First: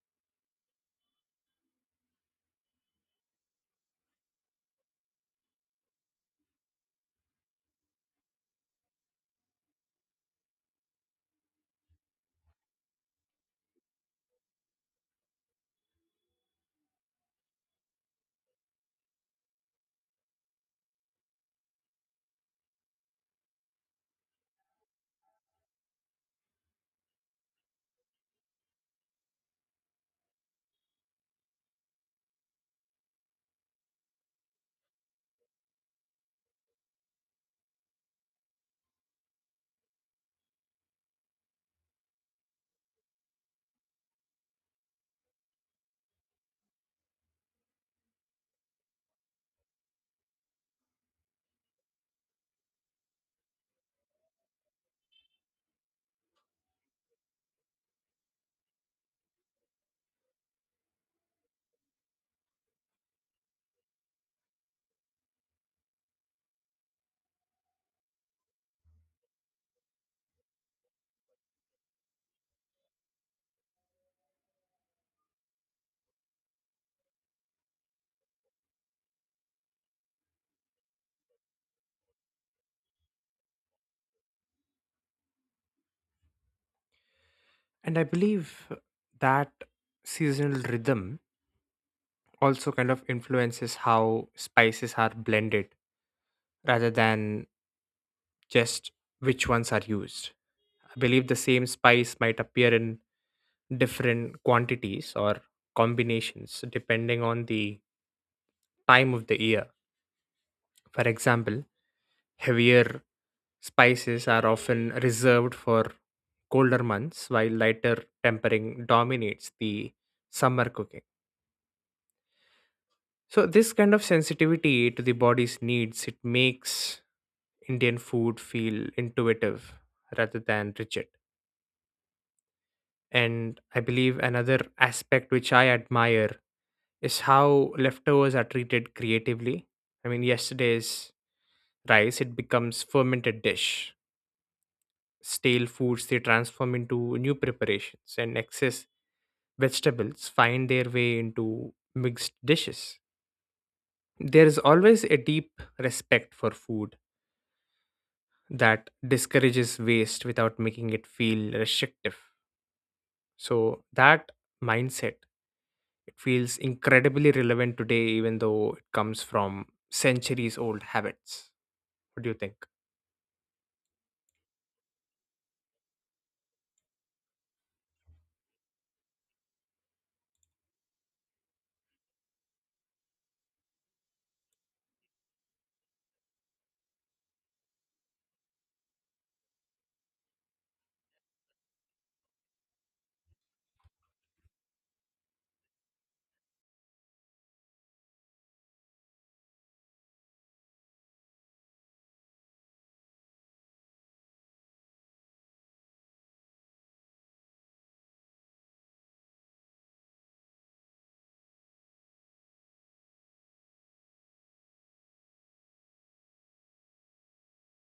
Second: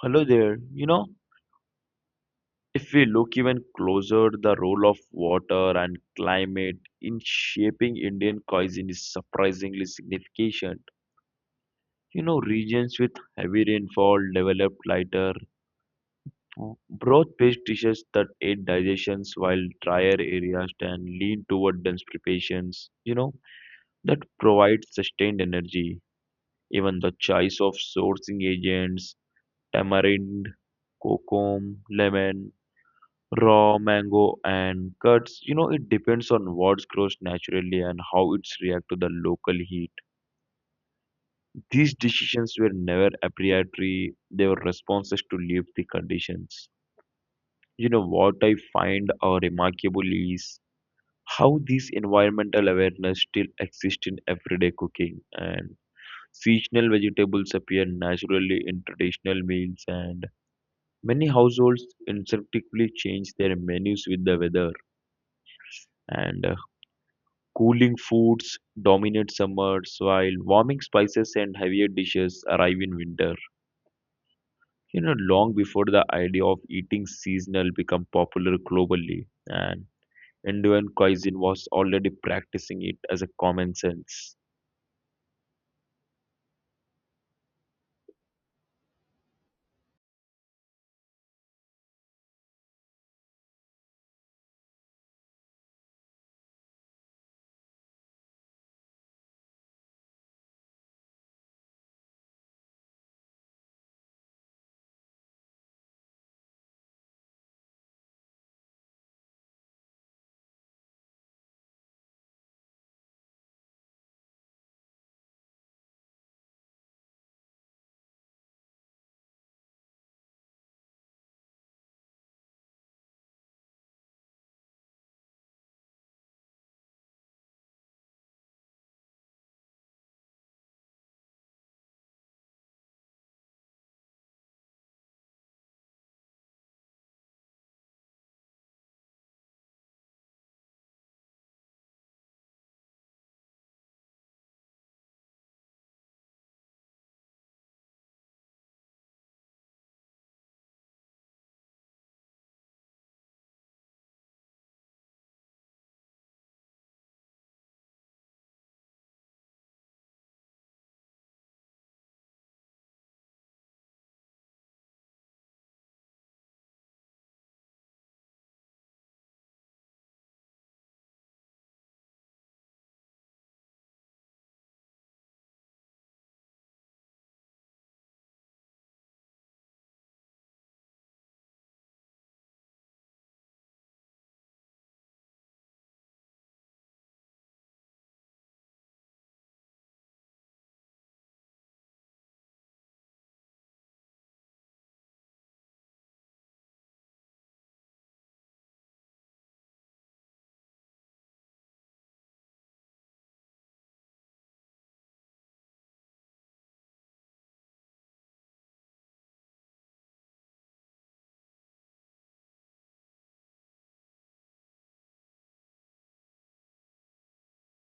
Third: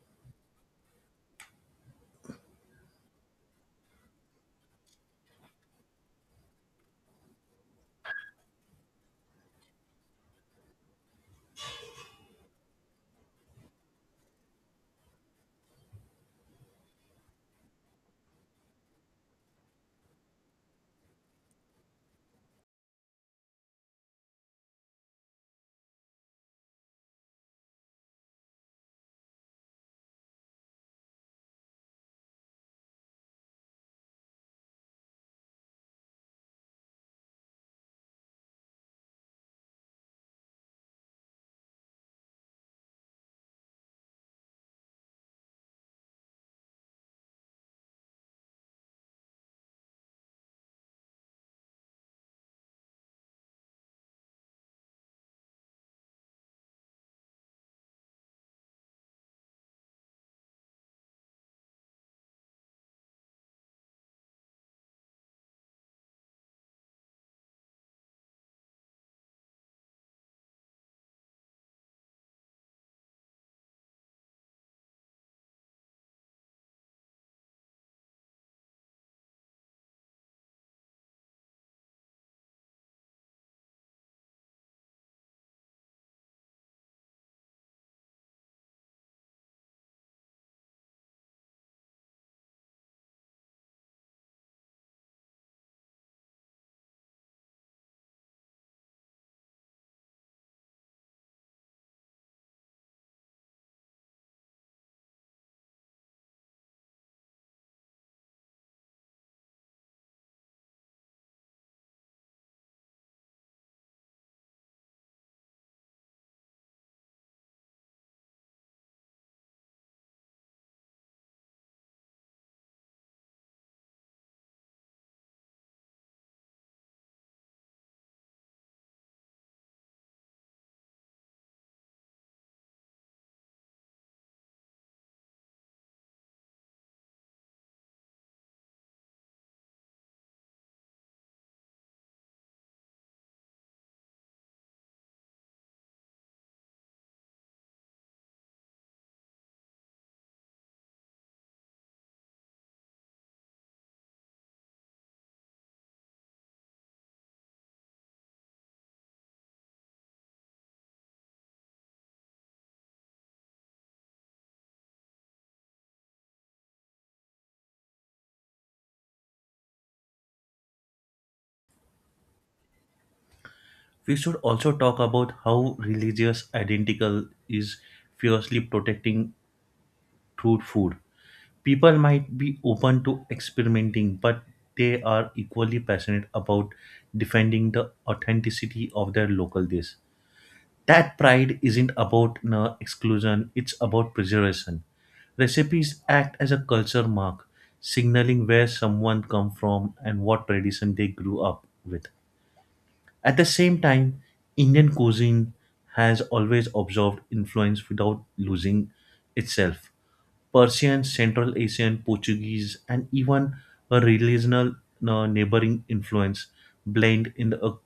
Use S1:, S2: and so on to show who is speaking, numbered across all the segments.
S1: Hello there. If we look even closer, the role of water and climate in shaping Indian cuisine is surprisingly significant. Regions with heavy rainfall develop lighter, broth-based dishes that aid digestions, while drier areas tend lean toward dense preparations. That provide sustained energy. Even the choice of sourcing agents, tamarind, kokum, lemon, raw mango and cuts, it depends on what grows naturally and how it's react to the local heat. These decisions were never arbitrary. They were responses to live the conditions. What I find remarkable is how this environmental awareness still exists in everyday cooking, and seasonal vegetables appear naturally in traditional meals, and many households instinctively change their menus with the weather, and cooling foods dominate summers, while warming spices and heavier dishes arrive in winter. Long before the idea of eating seasonal became popular globally, and Indian cuisine was already practicing it as a common sense.
S2: And I believe that seasonal rhythm also kind of influences how spices are blended rather than just which ones are used. I believe the same spice might appear in different quantities or combinations depending on the time of the year. For example, heavier spices are often reserved for colder months, while lighter tempering dominates the summer cooking. So this kind of sensitivity to the body's needs, it makes Indian food feel intuitive rather than rigid. And I believe another aspect which I admire is how leftovers are treated creatively. I mean, yesterday's rice, it becomes fermented dish. Stale foods, they transform into new preparations, and excess vegetables find their way into mixed dishes. There is always a deep respect for food that discourages waste without making it feel restrictive. So that mindset, it feels incredibly relevant today, even though it comes from centuries old habits. What do you think?
S3: We should also talk about how religious identical is fiercely protecting through food. People might be open to experimenting, but they are equally passionate about defending the authenticity of their local dish. That pride isn't about no, exclusion, it's about preservation. Recipes act as a culture mark, signaling where someone come from and what tradition they grew up with. At the same time, Indian cuisine has always absorbed influence without losing itself. Persian, Central Asian, Portuguese, and even a regional neighboring influence blend in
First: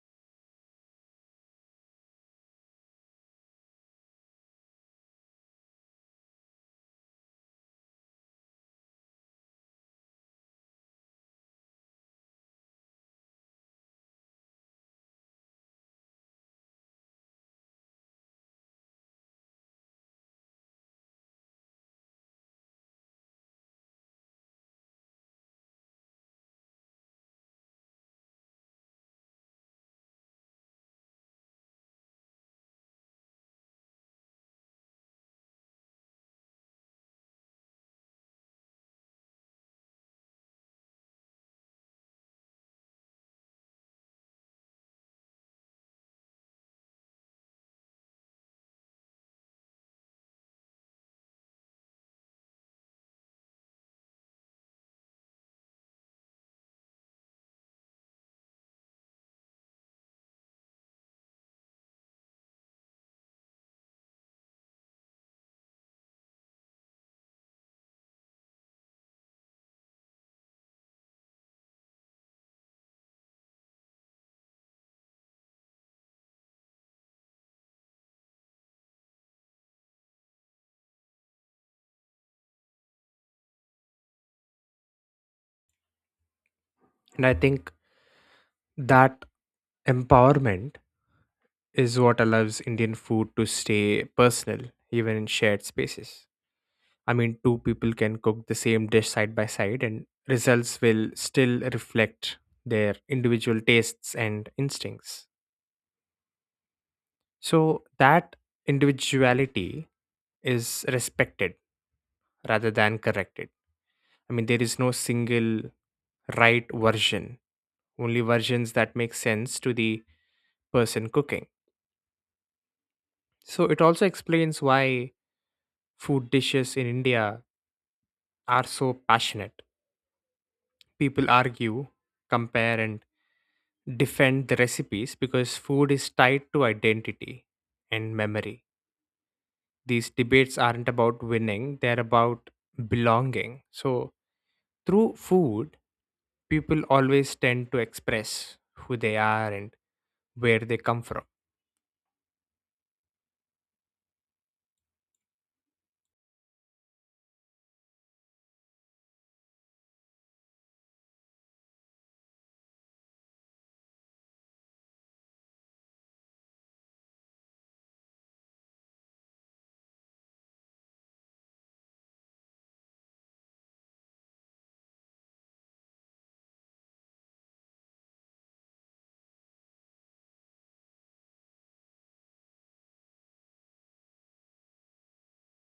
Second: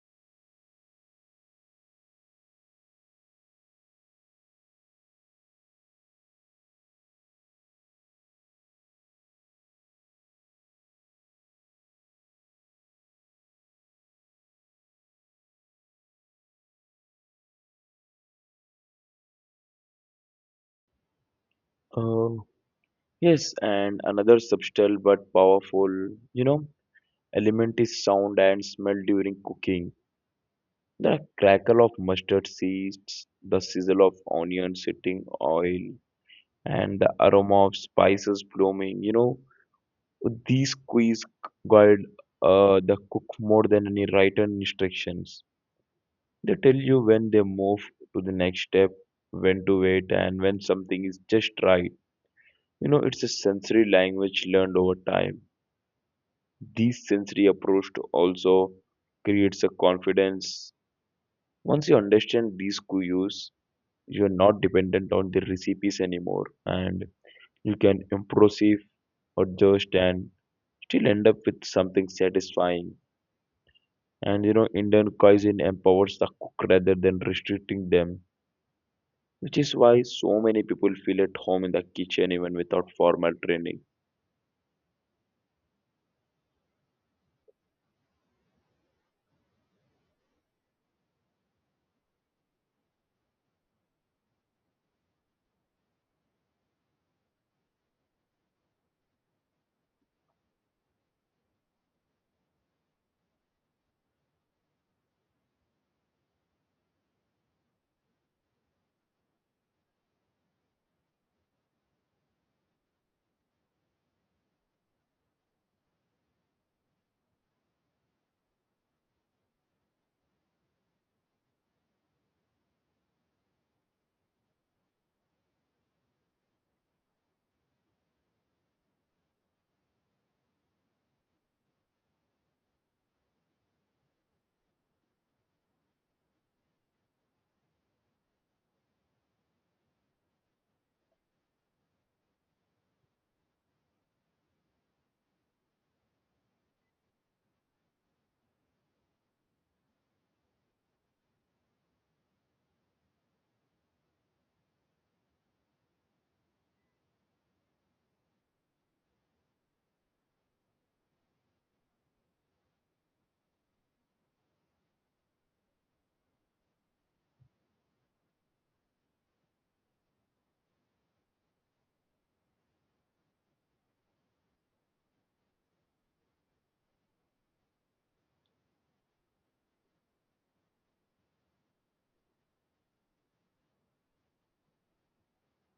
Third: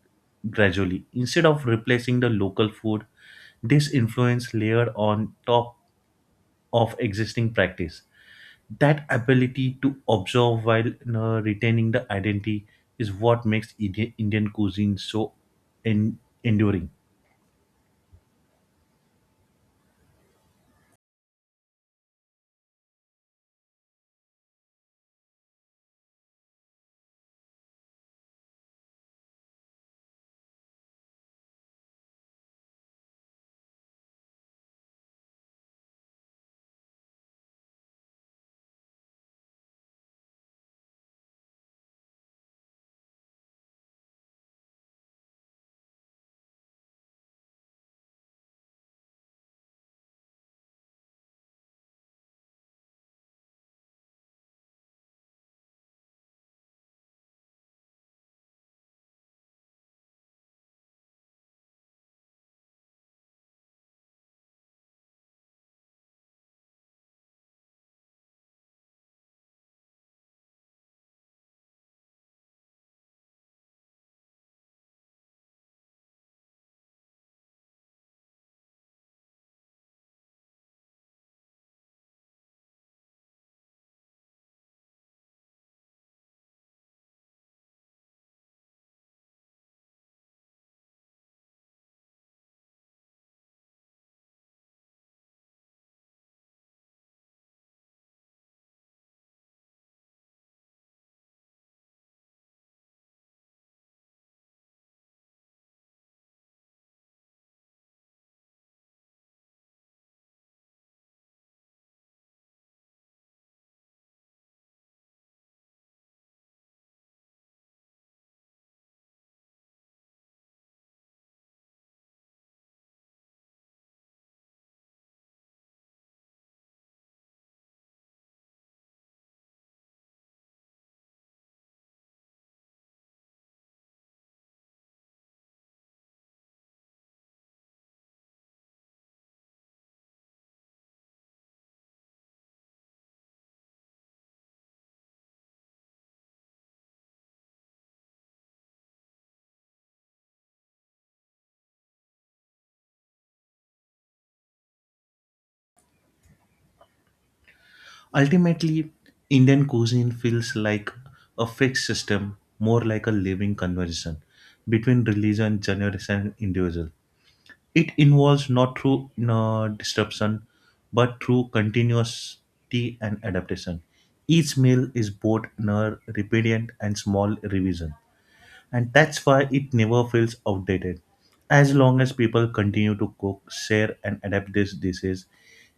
S3: gradually. Instead of replacing the local food, this influence layered on top of existing practice that ability to observe while retaining the identity is what makes Indian cuisine so en- enduring.
S1: Uh, yes, and another subtle but powerful, you know, element is sound and smell during cooking. The crackle of mustard seeds, the sizzle of onion sitting oil, and the aroma of spices blooming. These quiz guide the cook more than any written instructions. They tell you when they move to the next step, when to wait, and when something is just right. It's a sensory language learned over time. This sensory approach to also creates a confidence. Once you understand these cues, you are not dependent on the recipes anymore, and you can improve or just and still end up with something satisfying. Indian cuisine empowers the cook rather than restricting them, which is why so many people feel at home in the kitchen even without formal training.
S2: And I think that empowerment is what allows Indian food to stay personal, even in shared spaces. I mean, two people can cook the same dish side by side, and results will still reflect their individual tastes and instincts. So that individuality is respected rather than corrected. I mean, there is no single right version, only versions that make sense to the person cooking. So it also explains why food dishes in India are so passionate. People argue, compare, and defend the recipes because food is tied to identity and memory. These debates aren't about winning, they're about belonging. So through food, people always tend to express who they are and where they come from.
S3: Ultimately, Indian cuisine feels like a fixed system, more like a living conversation between religion, generation, and individual. It involves not through disruption, but through continuity and adaptation. Each meal is both repentant and small revision, and that's why it never feels outdated. As long as people continue to cook, share, and adapt these dishes,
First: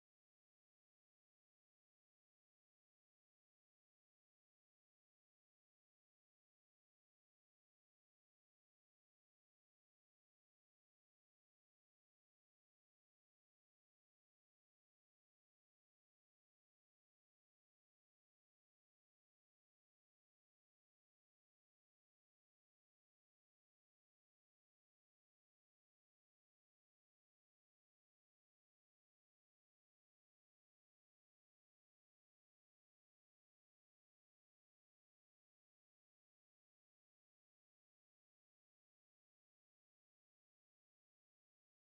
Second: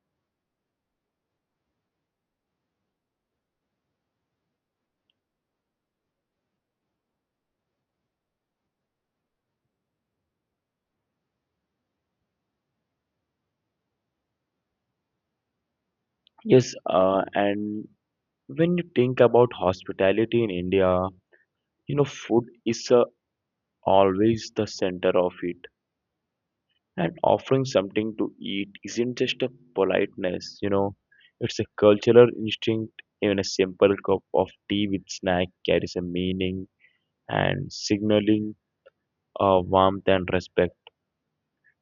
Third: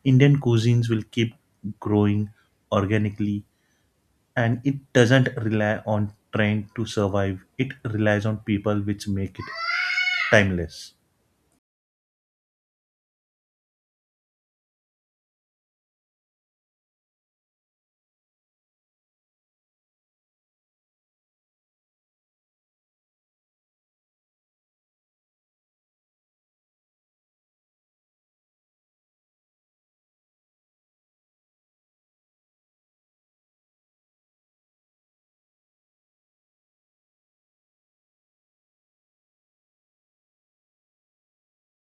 S3: Indian cuisines will keep growing organically, and it doesn't rely on trend to survive. It relies on people which make it timeless.
S1: Yes, and when you think about hospitality in India, food is always the center of it. And offering something to eat isn't just a politeness; it's a cultural instinct. Even a simple cup of tea with snack carries a meaning and signaling warmth and respect.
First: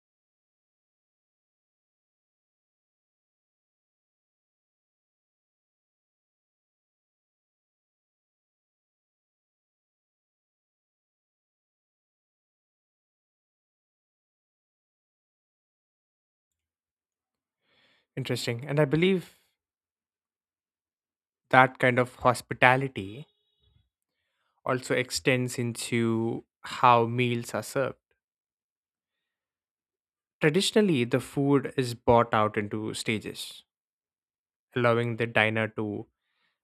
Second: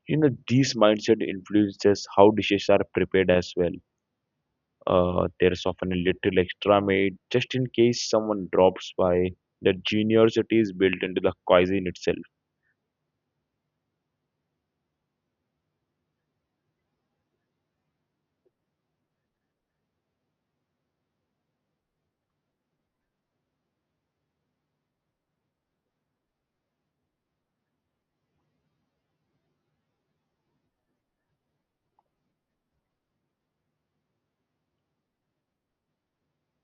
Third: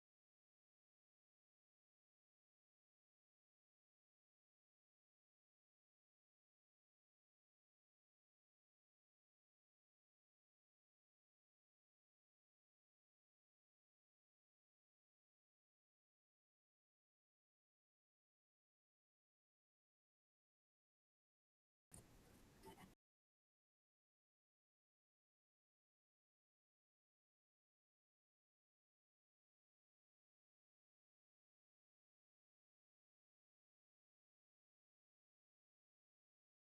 S1: These mindset influences how dishes are prepared as well. There's often a little extra made just in case someone drops by. The generosity is built into the cuisine itself.
S2: Interesting. And I believe that kind of hospitality also extends into how meals are served. Traditionally, the food is brought out into stages, allowing the diner to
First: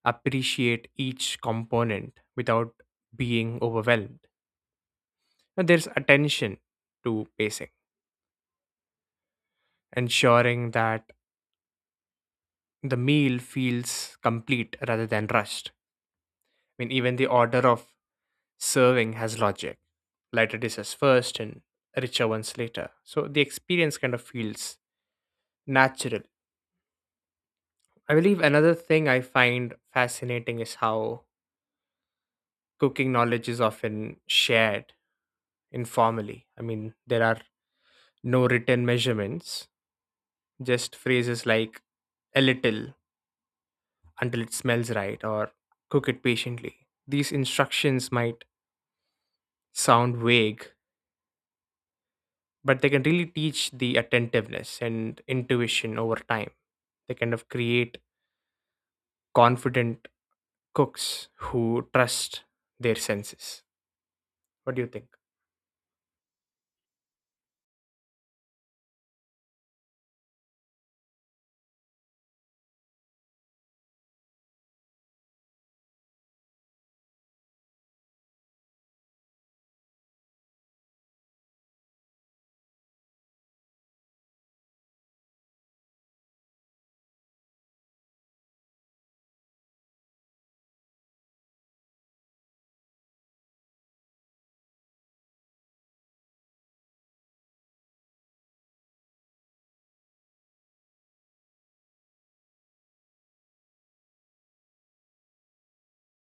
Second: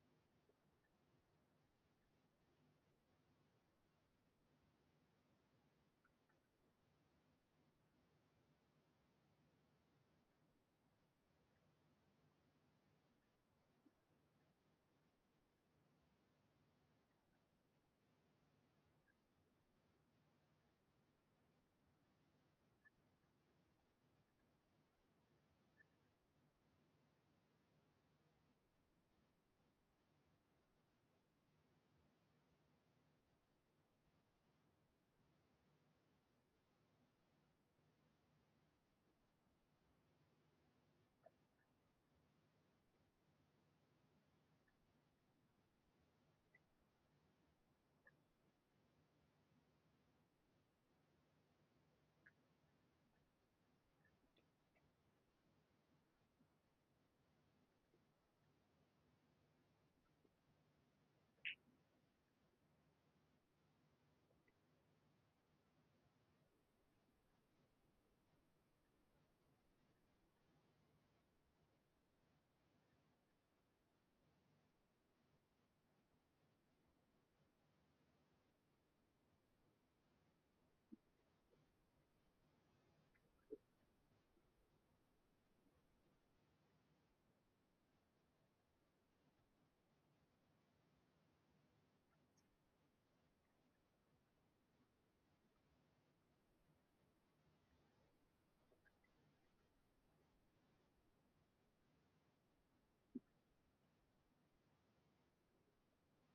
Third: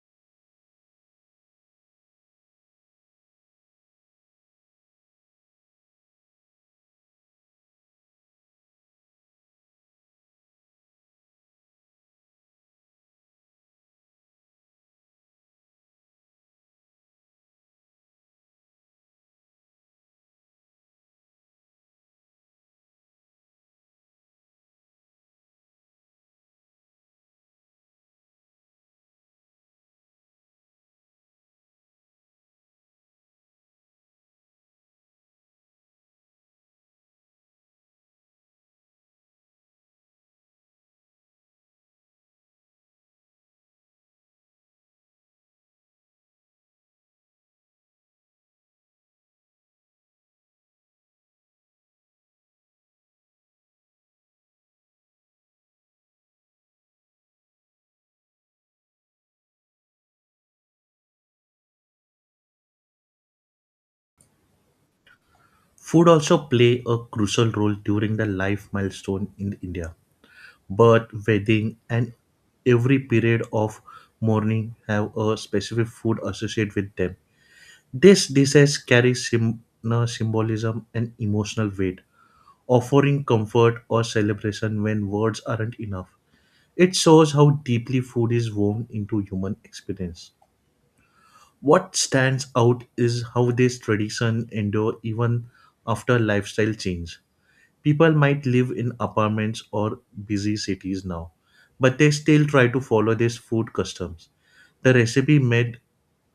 S2: appreciate each component without being overwhelmed. And there's attention to pacing, ensuring that the meal feels complete rather than rushed. I mean, even the order of serving has logic. Lighter dishes first and richer ones later. So the experience kind of feels natural. I believe another thing I find fascinating is how cooking knowledge is often shared informally. I mean, there are no written measurements, just phrases like a little, until it smells right, or cook it patiently. These instructions might sound vague, but they can really teach the attentiveness and intuition over time. They kind of create confident cooks who trust their senses. What do you think?
S3: Food also play a crucial role during the life milestone in India. Birth, wedding and every period of mourning have a specific food associated with them. These dishes carry sym- no, symbolism and emotional weight, offering comfort or celebration when words aren't enough. It shows how deeply food is woven into human experience. What stands out is how this tradition endure even after lifestyle change. People might live in apartments or busy cities now, but they still try to follow these food customs. The recipe made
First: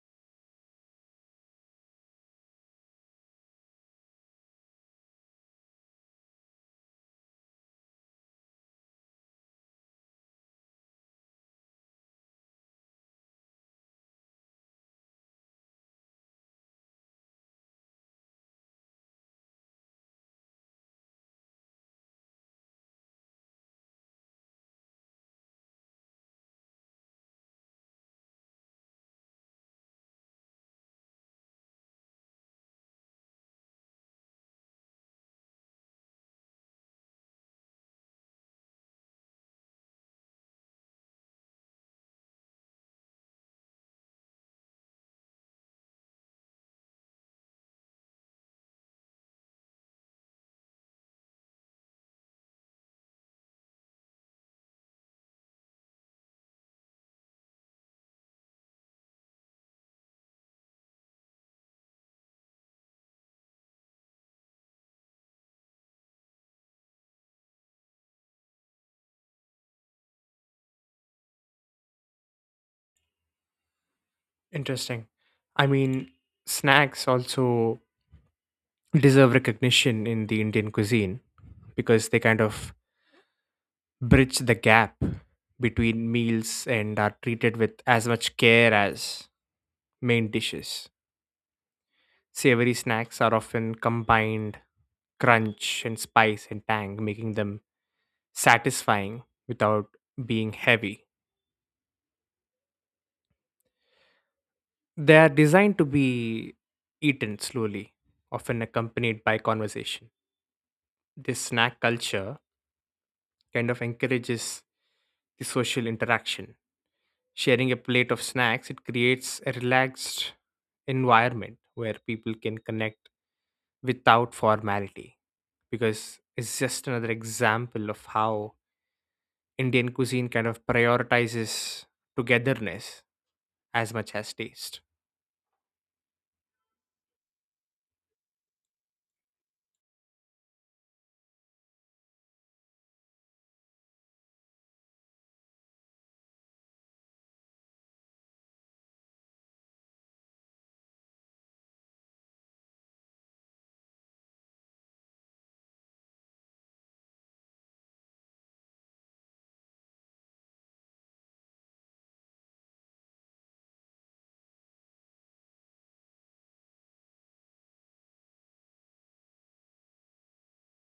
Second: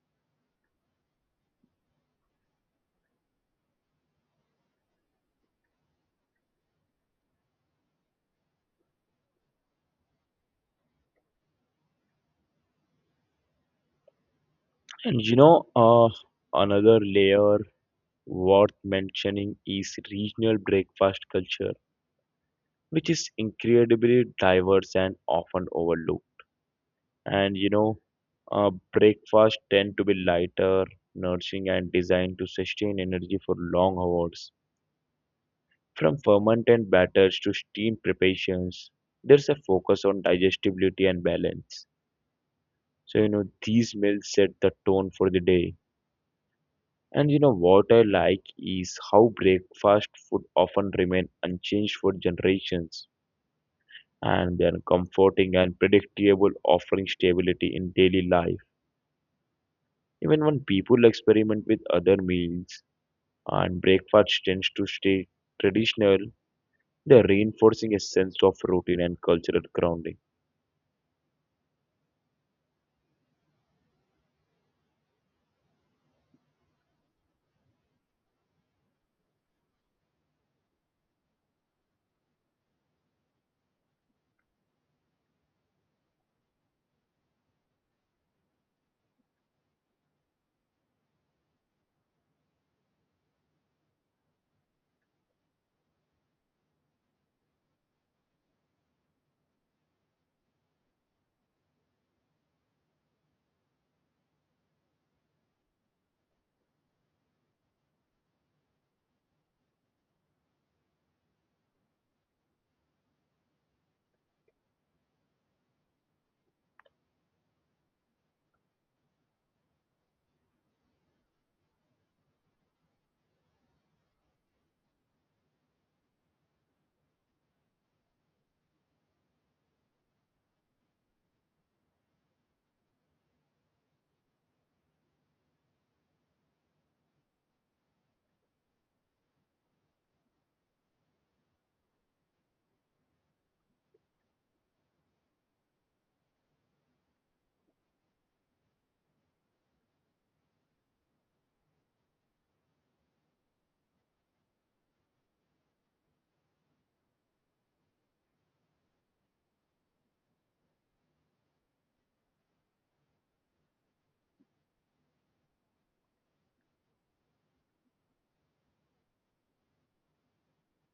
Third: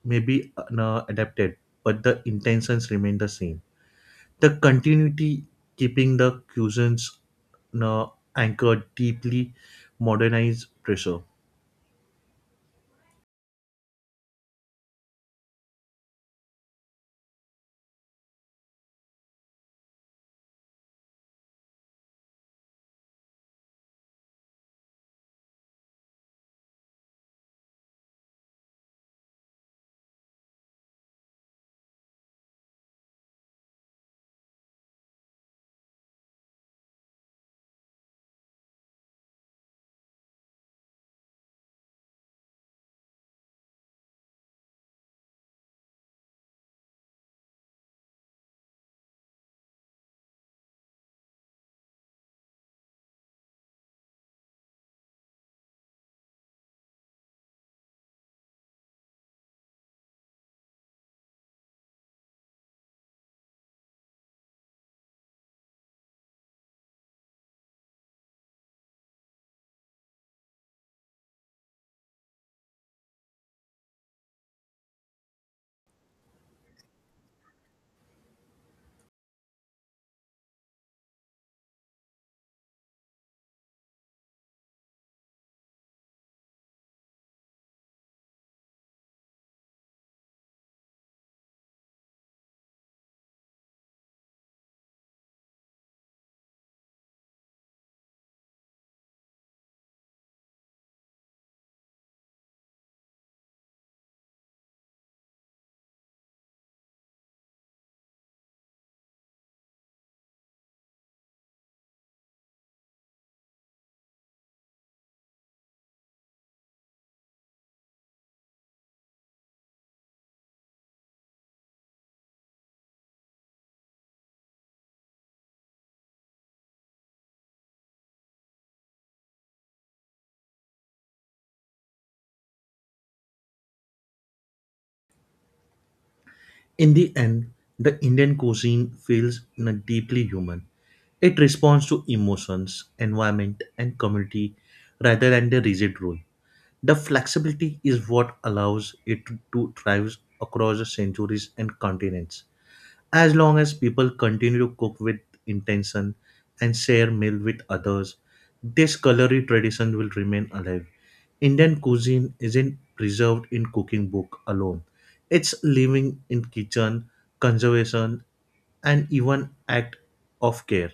S3: may be adapted, but the intentions remain the same. The continuity keeping the cuisines uh, anchored deeply modernized pressure.
S1: And another layer worth mentioning is regional breakfast culture, which is incredibly diverse and often overlooked. And you know, Breakfast tend to be lighter, nourishing, and designed to sustain energy for long hours. From fermented batters to steam preparations, there's a focus on digestibility and balance. So, these meals set the tone for the day. And what I like is how breakfast food often remain unchanged for generations, and they are comforting and predictable offering stability in daily life. Even when people experiment with other meals, and breakfast tends to stay traditional, they're reinforcing a sense of routine and cultural grounding.
S2: Interesting. I mean, snacks also deserve recognition in the Indian cuisine because they kind of bridge the gap between meals and are treated with as much care as main dishes. Savory snacks are often combined crunch and spice and tang, making them satisfying without being heavy. They are designed to be eaten slowly, often accompanied by conversation. This snack culture kind of encourages the social interaction. Sharing a plate of snacks, it creates a relaxed environment where people can connect without formality, because it's just another example of how Indian cuisine kind of prioritizes togetherness as much as taste.
S3: In the end, the Indian cuisine feels deeply human. It responds to emotions, environment, and community rather than the rigid rule. The flexibility is what allows it to thrive across the centuries and continents. As long as people continue to cook with intention and share meal with others, this culinary tradition will remain alive. Indian cuisine isn't preserved in cooking book alone. It's living in kitchen, conservation, and even act of care.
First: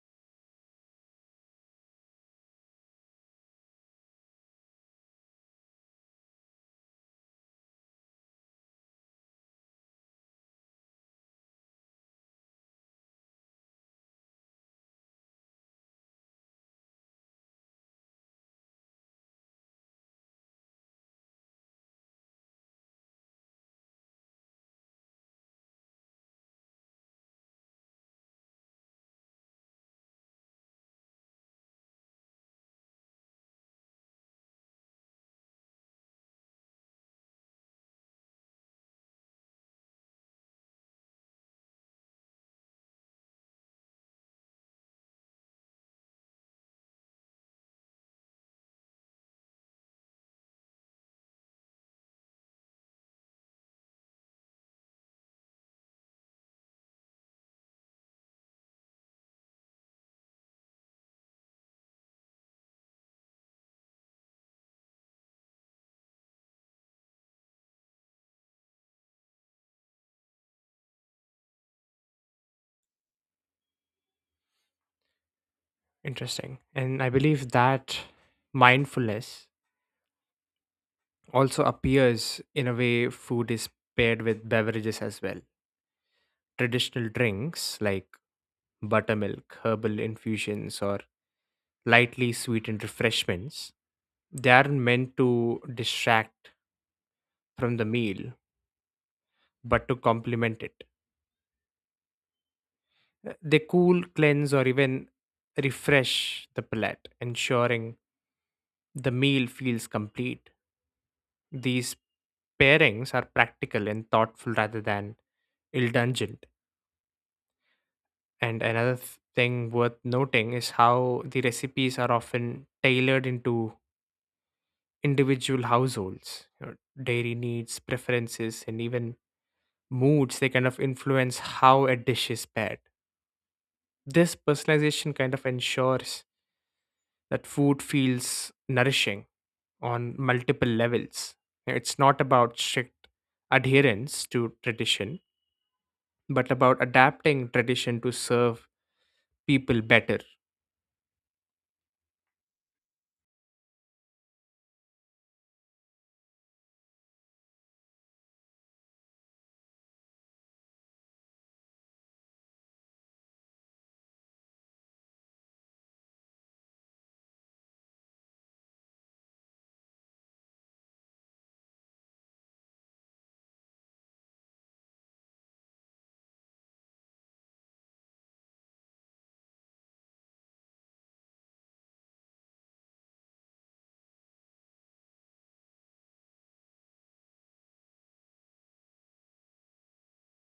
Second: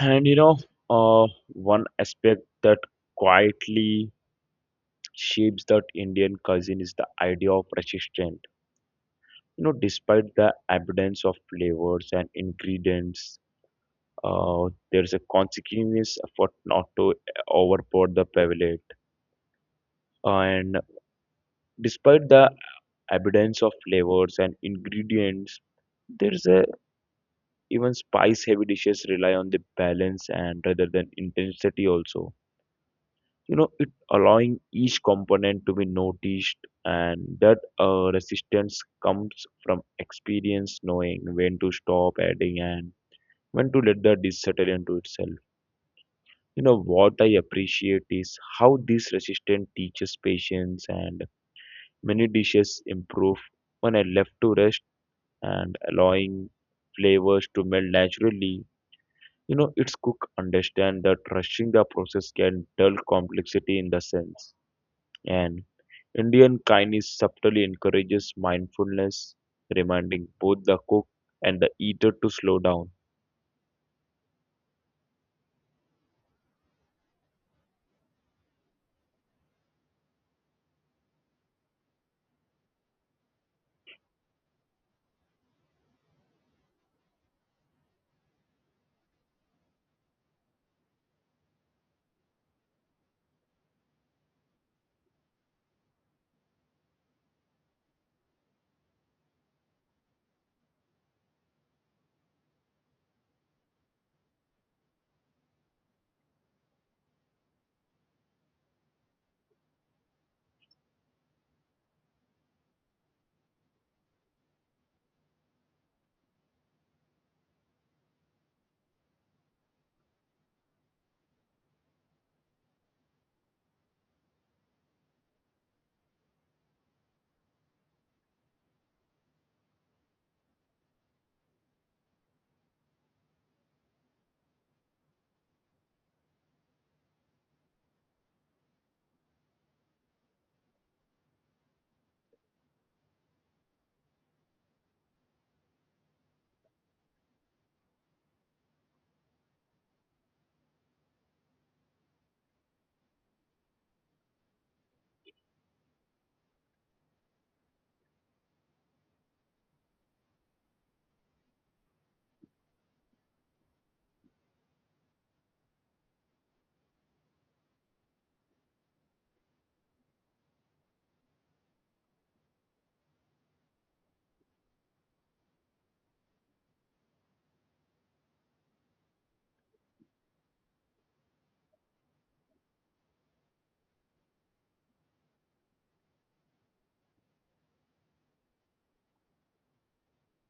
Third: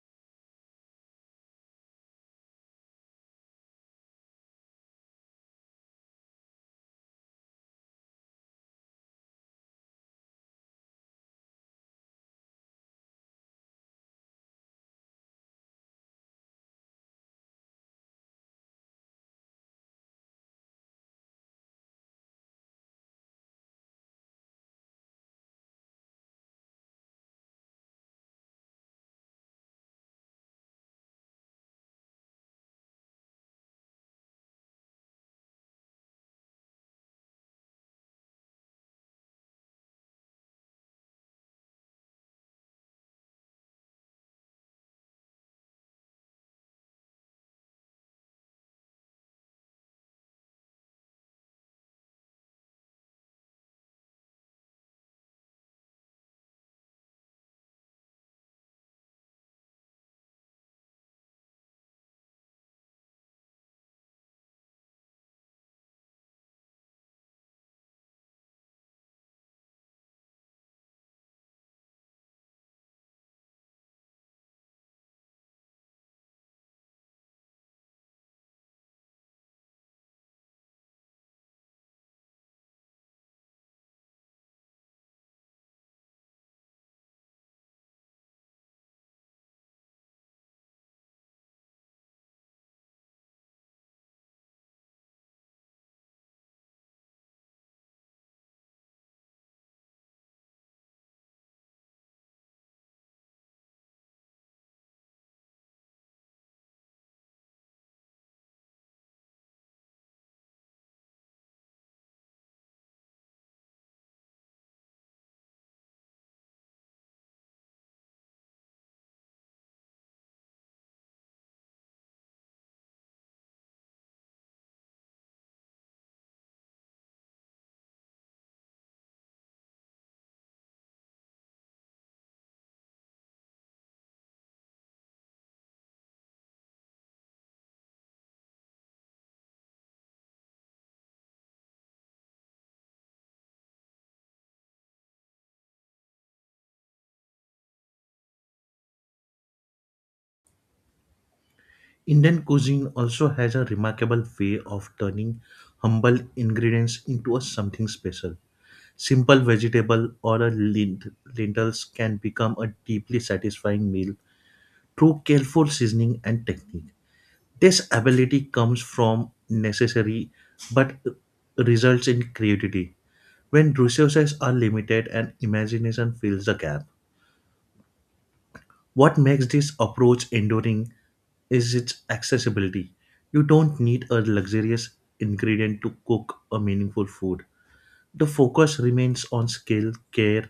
S1: And one aspect that quietly shapes that Indian cuisine is the idea of resistance. Despite the abundance of flavors and ingredients, there's a conscious effort not to overpower the palate. And despite the abundance of flavors and ingredients, there's a even spice heavy dishes rely on the balance and rather than intensity also, it allowing each component to be noticed, and that resistance comes from experience knowing when to stop adding and when to let the dish settle into itself. What I appreciate is how this resistance teaches patience, and many dishes improve when I left to rest and allowing flavors to melt naturally. Its cook understand that rushing the process can dull complexity in the sense. And Indian kindness subtly encourages mindfulness, reminding both the cook and the eater to slow down.
S2: Interesting. And I believe that mindfulness also appears in a way food is paired with beverages as well. Traditional drinks like buttermilk, herbal infusions, or lightly sweetened refreshments. They aren't meant to distract from the meal, but to complement it. They cool, cleanse, or even refresh the palate, ensuring the meal feels complete. These pairings are practical and thoughtful rather than indulgent. And another thing worth noting is how the recipes are often tailored into individual households. You know, dairy needs, preferences, and even moods, they kind of influence how a dish is paired. This personalization kind of ensures that food feels nourishing on multiple levels. You know, it's not about strict adherence to tradition but about adapting tradition to serve people better.
S3: Indian cuisine also has a remarkable way of turning humble ingredients into a something special. Simple vegetable or a lentils can become a deeply satisfying meal through careful seasoning and technique. This ability comes from necessary but results in creativity. When resources are limited and imagination fills the gap, what makes this approach enduring is its accessibility. You don't need a luxurious ingredient to cook a meaningful food. The focus remains on skill, care,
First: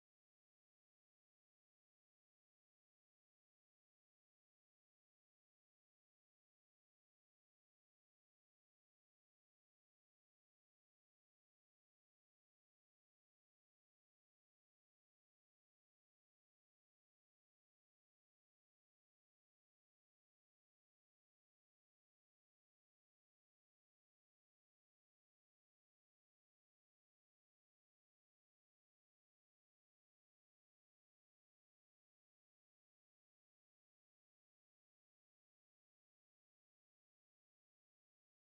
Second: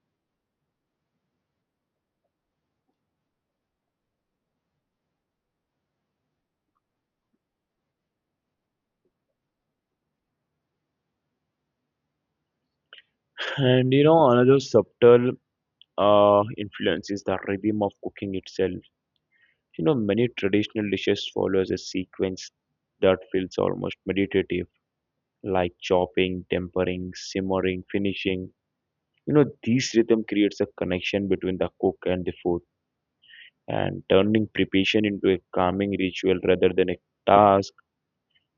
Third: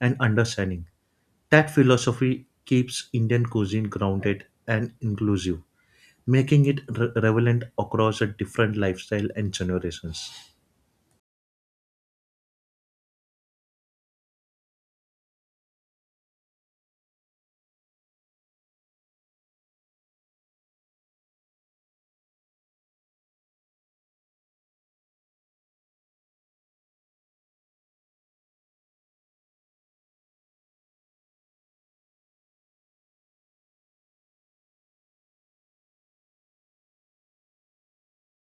S3: and understanding. That philosophy keeps Indian cuisine grounded and inclusive, making it relevant across a different lifestyle and generations.
S1: Another subtle influence is the rhythm of cooking itself. Many traditional dishes follows a sequence that feels almost meditative, like chopping, tempering, simmering, finishing. This rhythm creates a connection between the cook and the food, and turning preparation into a calming ritual rather than a task.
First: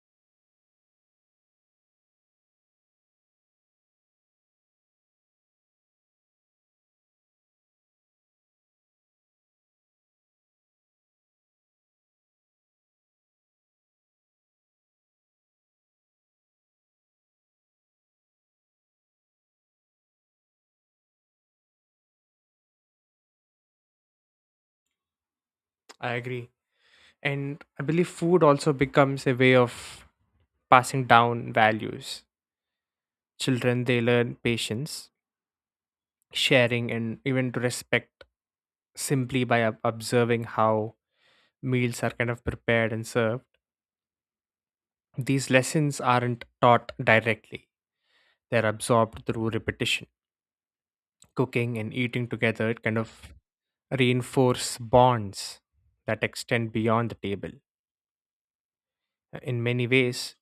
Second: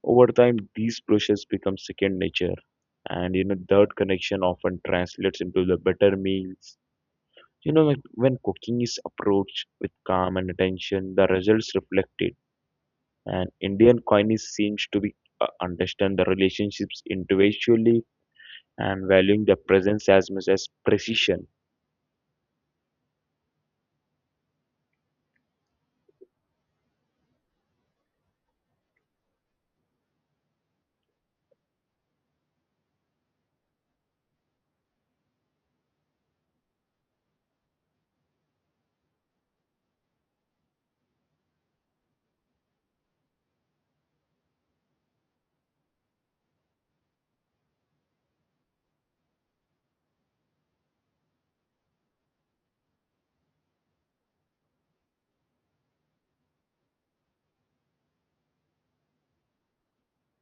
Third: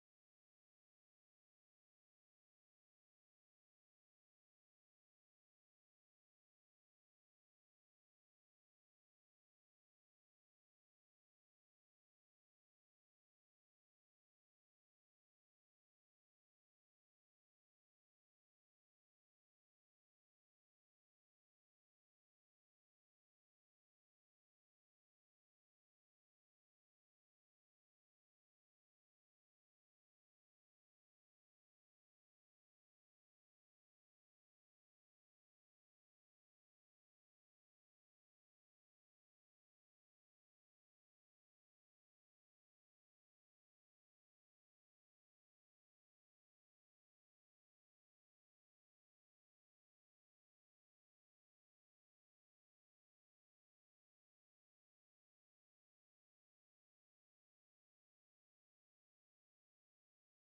S1: Over time, these processes become second nature. That connection often translates into the better meals. Like, when cooking is approached with calm and attention, the results reflected. And Indian cuisine seems to be understand the relationships individually and valuing the presence as much as precision.
S2: I agree. And I believe food also becomes a way of passing down values. Children, they learn patience, sharing, and even to respect simply by observing how meals are kind of prepared and served. These lessons aren't taught directly, they're absorbed through repetition. Cooking and eating together, it kind of reinforce bonds that extend beyond the table. In many ways,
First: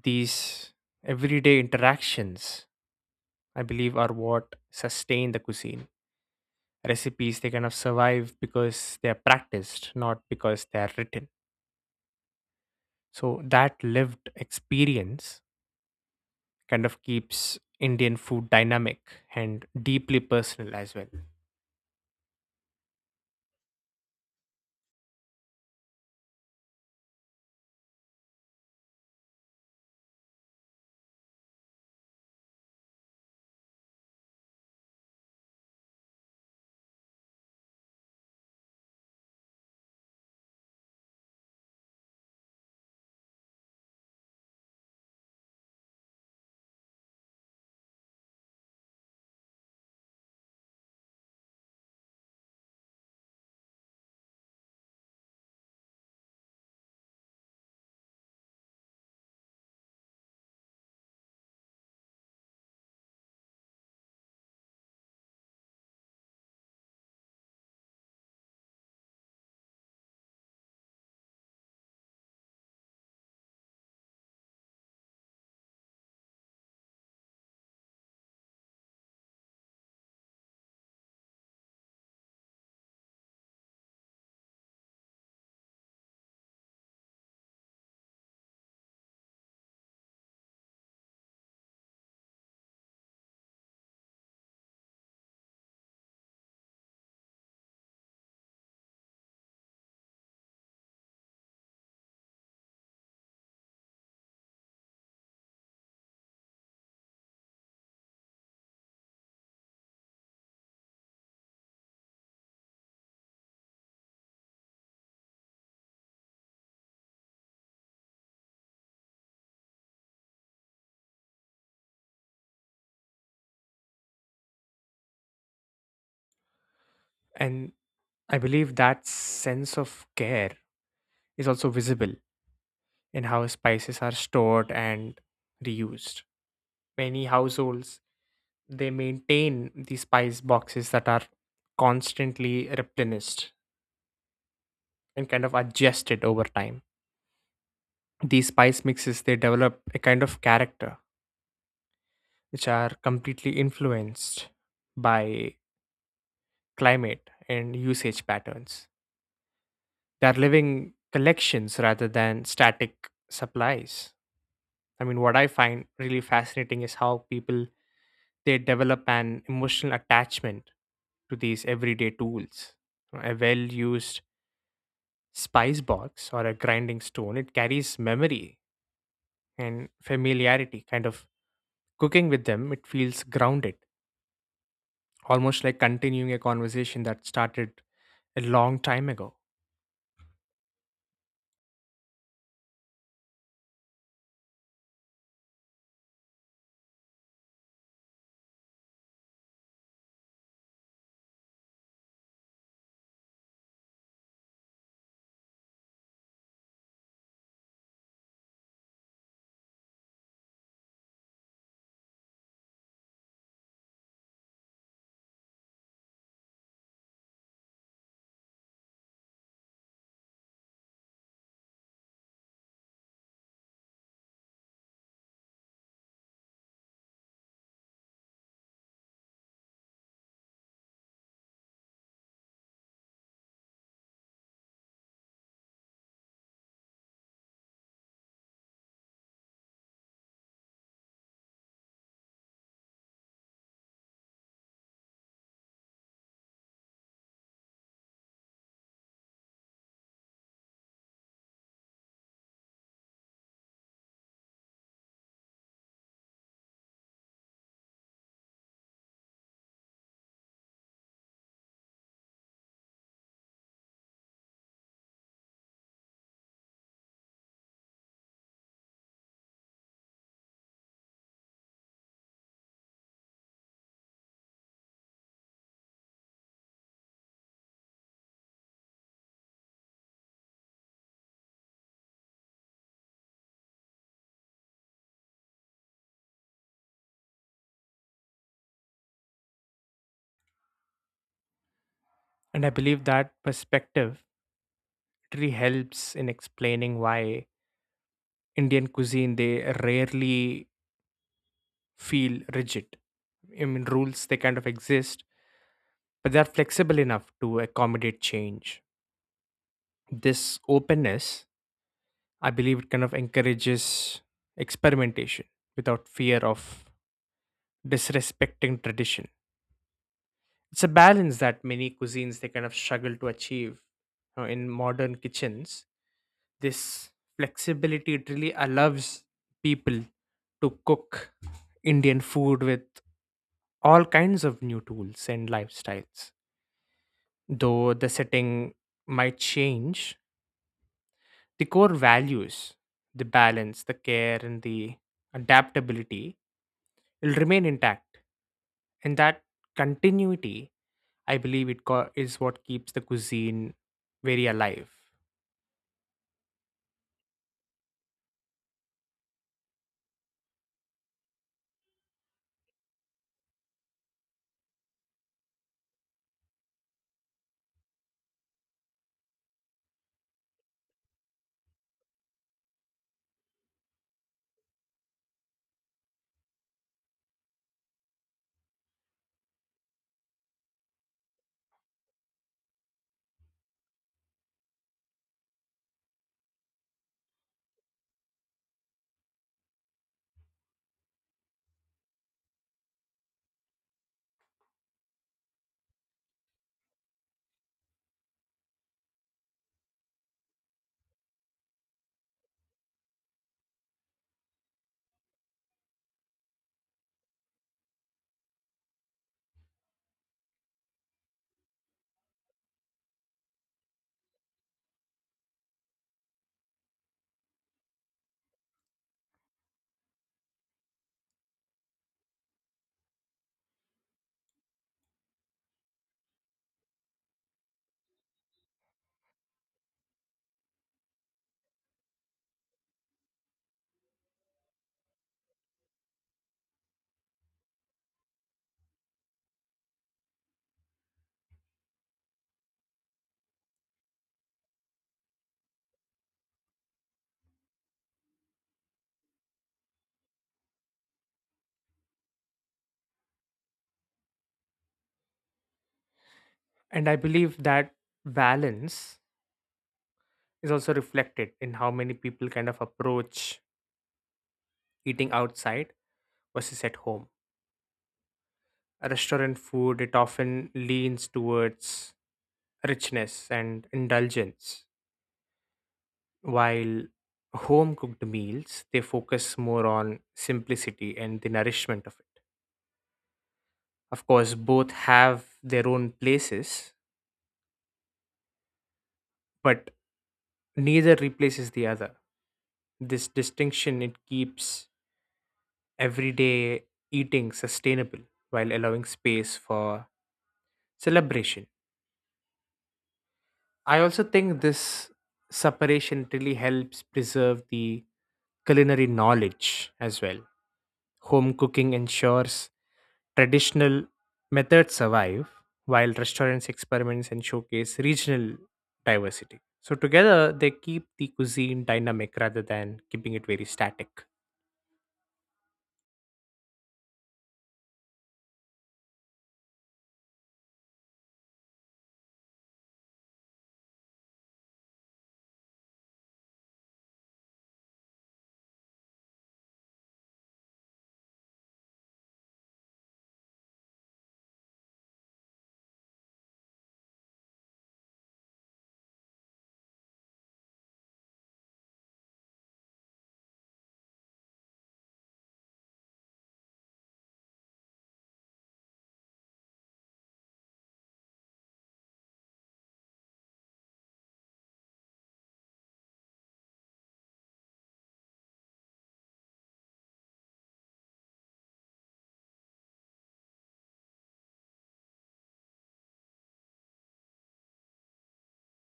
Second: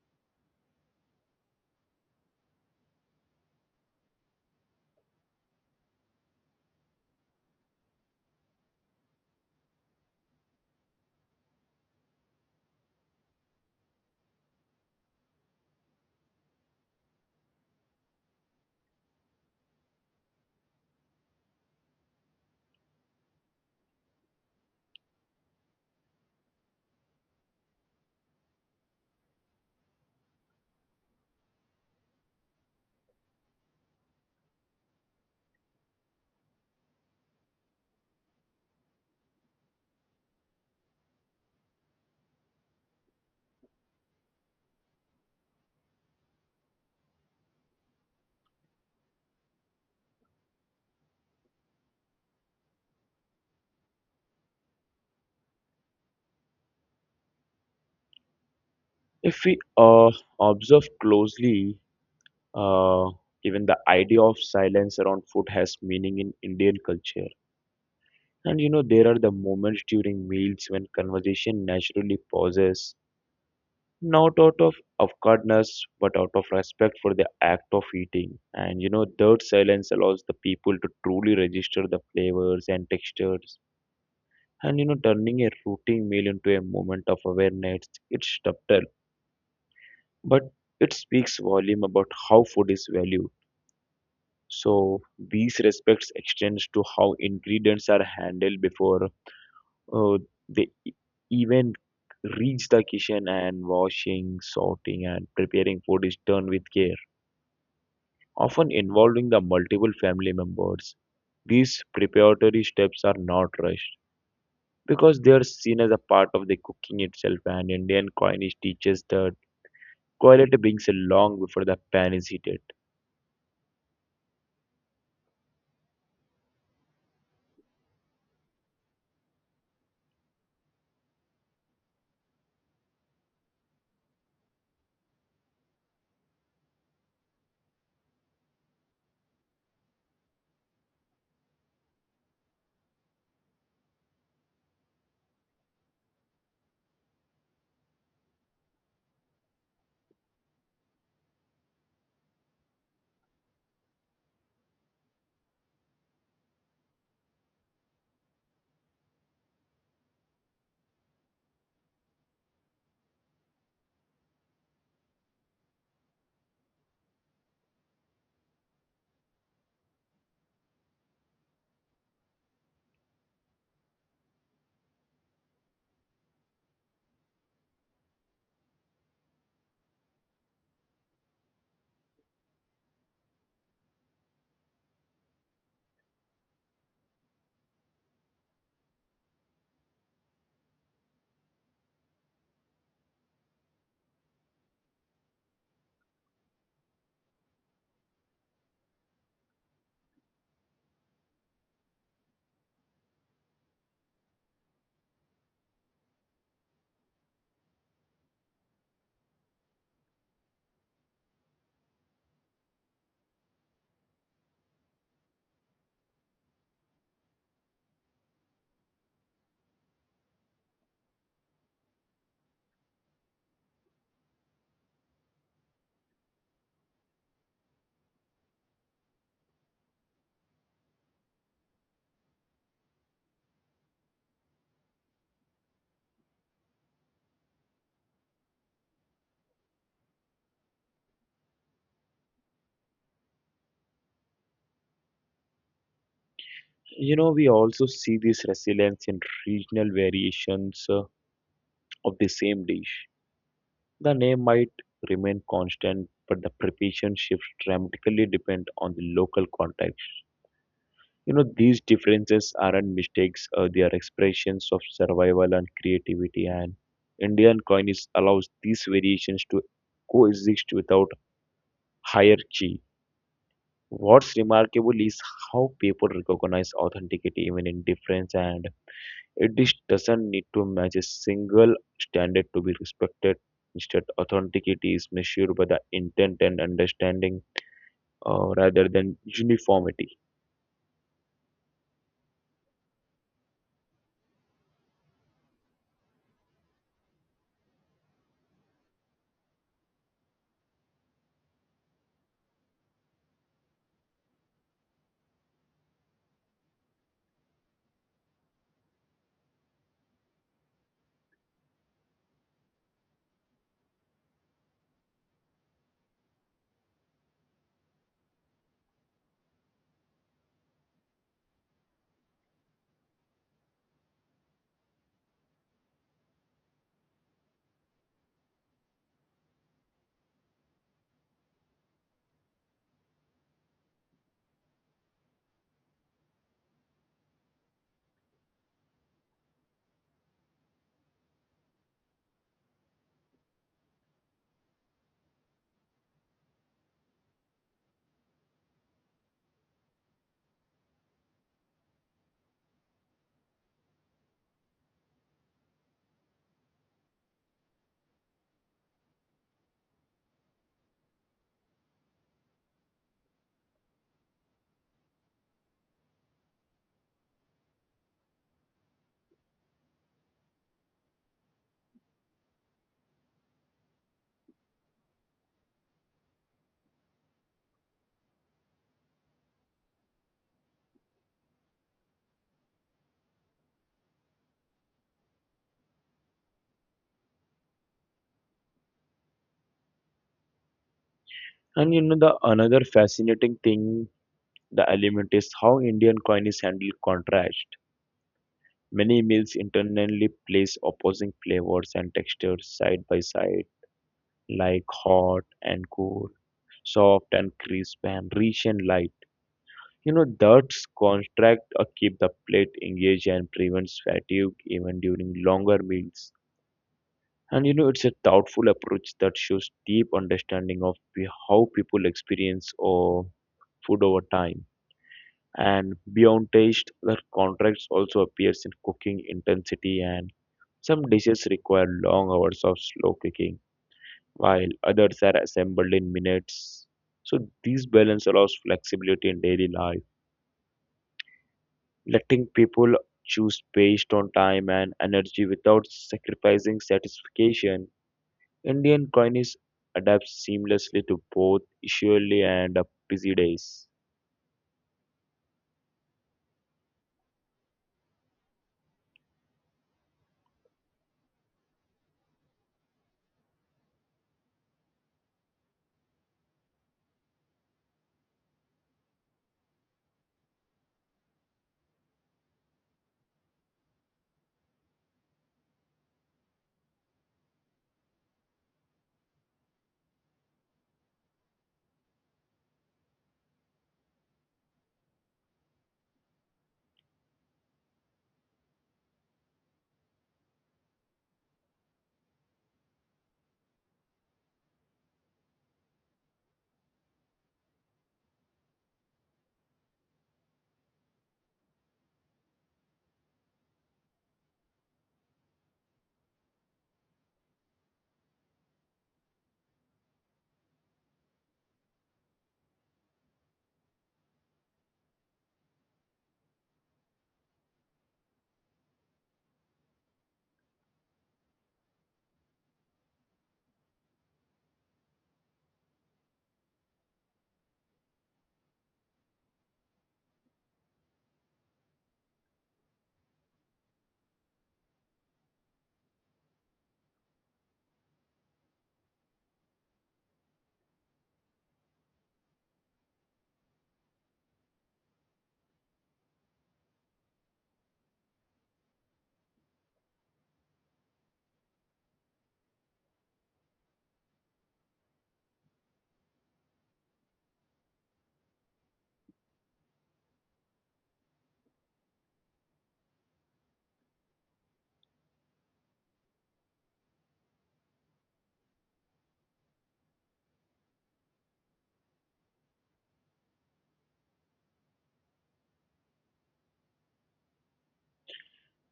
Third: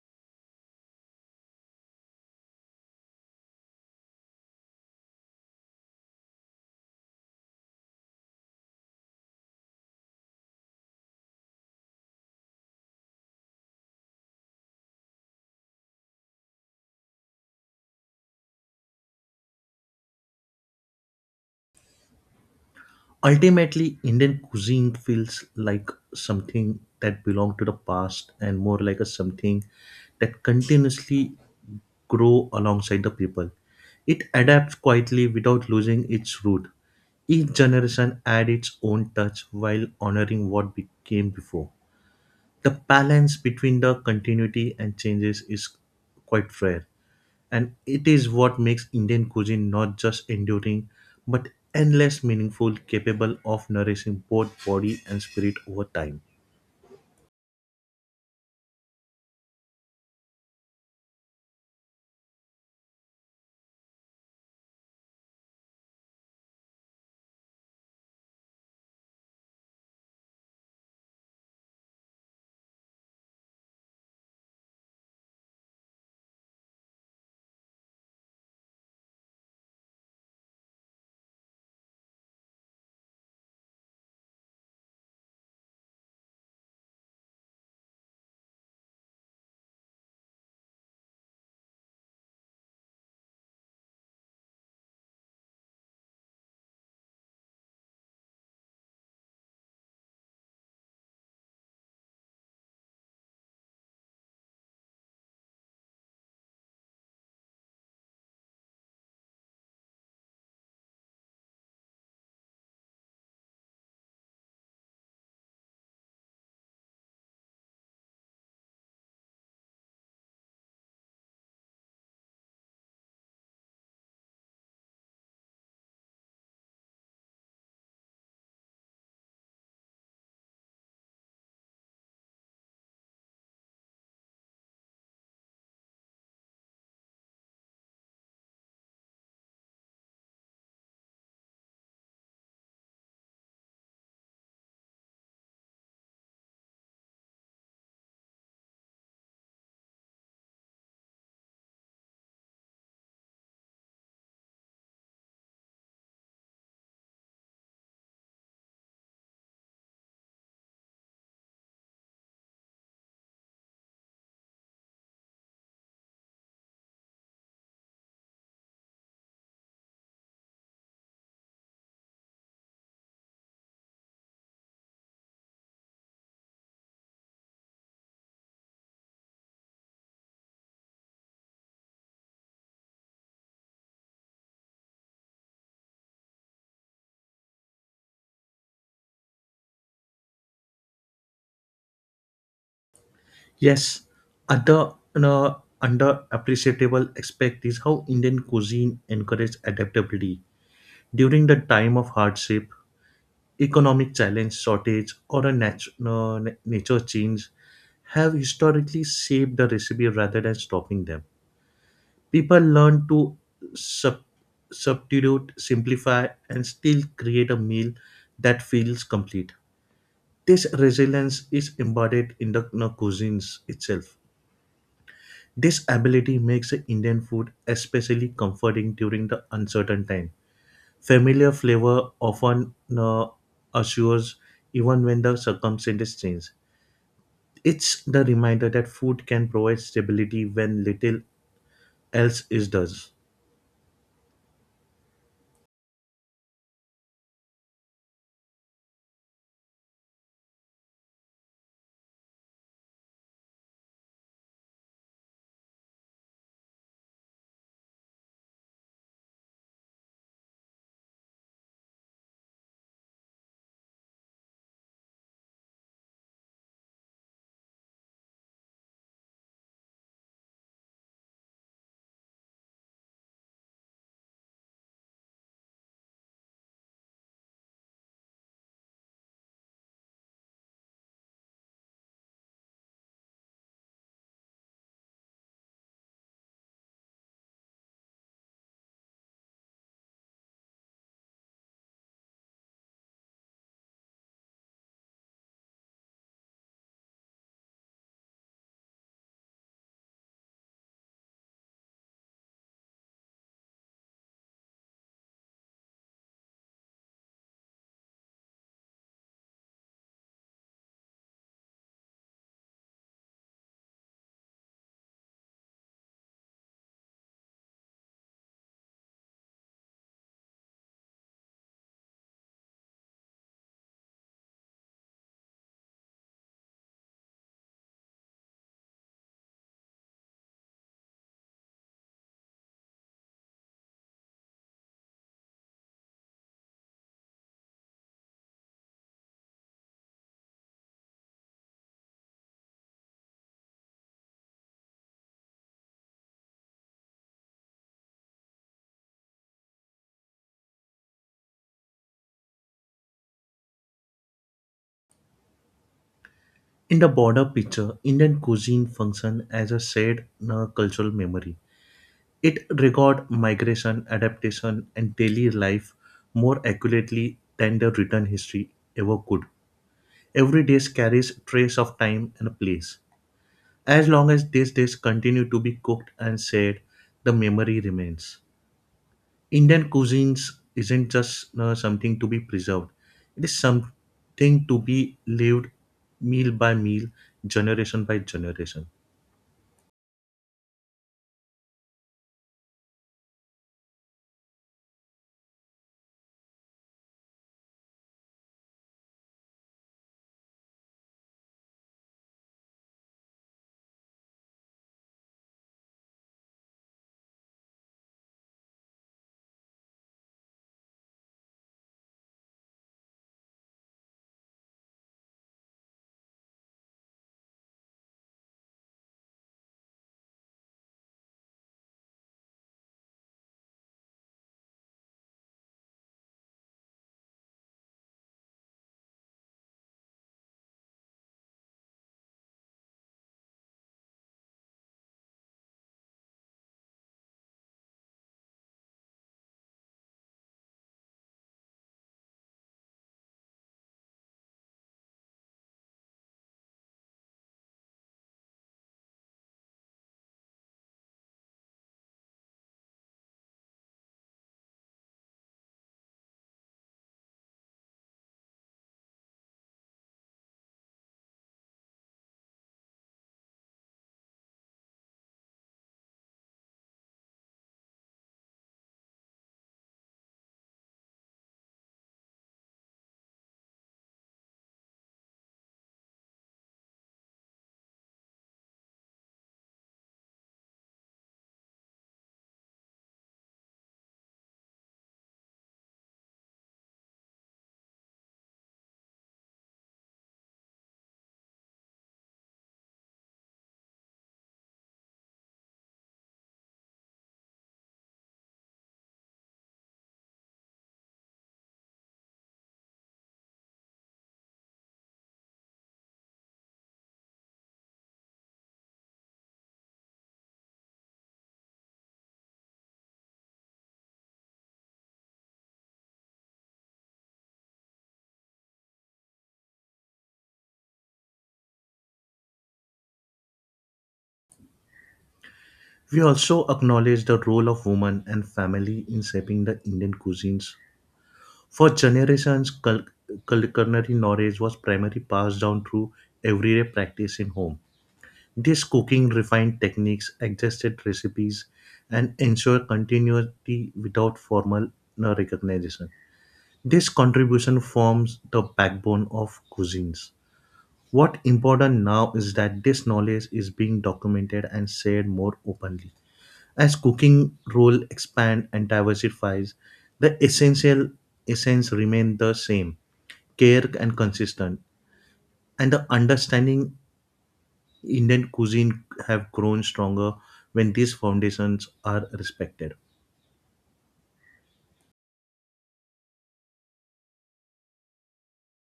S2: these everyday interactions, I believe, are what sustain the cuisine. Recipes, they kind of survive because they're practiced, not because they're written. So that lived experience kind of keeps Indian food dynamic and deeply personal as well.
S3: Ultimately, Indian cuisine feels like something that belongs to the past and more like a something that continuously grow alongside the people. It adapts quietly without losing its root. Each generation adds its own touch while honoring what became before. The balance between the continuity and changes is quite rare, and it is what makes Indian cuisine not just enduring but endless meaningful, capable of nourishing both body and spirit over time.
S1: If we observe closely, uh, even the idea of silence around food has meaning in Indian culture. There are the moments during meals when conversation naturally pauses. Not out of awkwardness, but out of respect for the act of eating. That silence allows the people to truly register the flavors and textures. Turning a routine meal into a moment of awareness, it's subtle, but it speaks volume about how food is valued. So these respects extends to how ingredients are handled before uh, they e- even reach the kitchen, and washing, sorting, and preparing food is done with care, often involving the multiple family members. These preparatory steps are not rushed because they are seen as a part of the cooking itself, and Indian coinage teaches that quality brings along before the pan is heated.
S2: And I believe that sense of care is also visible in how spices are stored and reused. Many households, they maintain the spice boxes that are constantly replenished and kind of adjusted over time. These spice mixes, they develop a kind of character which are completely influenced by climate, and usage patterns. They are living collections rather than static supplies. I mean, what I find really fascinating is how people, they develop an emotional attachment to these everyday tools. A well-used spice box or a grinding stone, it carries memory and familiarity. Kind of cooking with them, it feels grounded, almost like continuing a conversation that started a long time ago.
S3: Yes, other underappreciable aspect is how Indian cuisine encourages adaptability. During the time of hardship, economic challenge, shortage, or a nature change have historically shaped the recipe rather than stopping them. People learn to sub- substitute, simplify, and still create a meal that feels complete. This resilience is embodied in the cuisines itself. This ability makes the Indian food especially comforting during the uncertain time. Familiar flavor often assures even when the circumstances change. It's the reminder that food can provide stability when little else is does.
S1: We also see this resilience in regional variations of the same dish. The name might remain constant, but the preparation shifts dramatically depend on the local context. These differences aren't mistakes, they are expressions of survival and creativity. And Indian coinage allows these variations to coexist without hierarchy. What's remarkable is how people recognize authenticity even in difference, and it just doesn't need to match a single standard to be respected. Instead, authenticity is measured by the intent and understanding rather than uniformity.
S2: And I believe that perspective documentary helps in explaining why Indian cuisine, they rarely feel rigid. I mean, rules, they kind of exist, but they're flexible enough to accommodate change. This openness, I believe, it kind of encourages experimentation without fear of disrespecting tradition. It's a balance that many cuisines, they kind of struggle to achieve. You know, in modern kitchens, this flexibility, it really allows people to cook Indian food with all kinds of new tools and lifestyles. Though the setting might change, the core values, the balance, the care, and the adaptability will remain intact. And that continuity, I believe, is what keeps the cuisine very alive.
S3: In the broader picture, Indian cuisine functions as a shared cultural memory. It records migration, adaptation, and daily life more accurately than the written history ever could. Every dish carries trace of time and place. As long as these dishes continue to be cooked and shared, the memory remains. Indian cuisines isn't just something to be preserved; it is something to be lived meal by meal, generation by generation.
S1: The another fascinating thing The element is how Indian coin handle contrast. Many meals internally place opposing flavors and textures side by side, like hot and cool, soft and crisp, and rich and light. That's contract keep the plate engaged and prevents fatigue even during longer meals. It's a thoughtful approach that shows deep understanding of how people experience or food over time. And beyond taste, the contrast also appears in cooking intensity, and some dishes require long hours of slow cooking while others are assembled in minutes. So this balance allows flexibility in daily life, letting people choose based on time and energy without sacrificing satisfaction. Indian cuisine adapts seamlessly to both usually and busy days.
S2: And I believe that balance is also reflected in how many people kind of approach eating outside versus at home. Restaurant food, it often leans towards richness and indulgence, while home cooked meals, they focus more on simplicity and the nourishment of it. Of course, both have their own places, but neither replaces the other. This distinction, it keeps everyday eating sustainable while allowing space for celebration. I also think this separation really helps preserve the culinary knowledge as well. Home cooking ensures traditional methods survive while restaurants experiments and showcase regional diversity. So together they keep the cuisine dynamic rather than keeping it very static.
S3: We also acknowledge the role of women and family in shaping the Indian cuisines. For generations, culinary knowledge was primarily passed down through everyday practice in home. This cooking refined techniques, adjusted recipes, and ensure continuity without formal recognition. This contribution forms the backbone of cuisines. What important now is that this knowledge is being documented and shared more openly. As cooking role expand and diversifies, the essential essence remain the same, care and consistent. And the understanding Indian cuisine have grown stronger when these foundations are respected.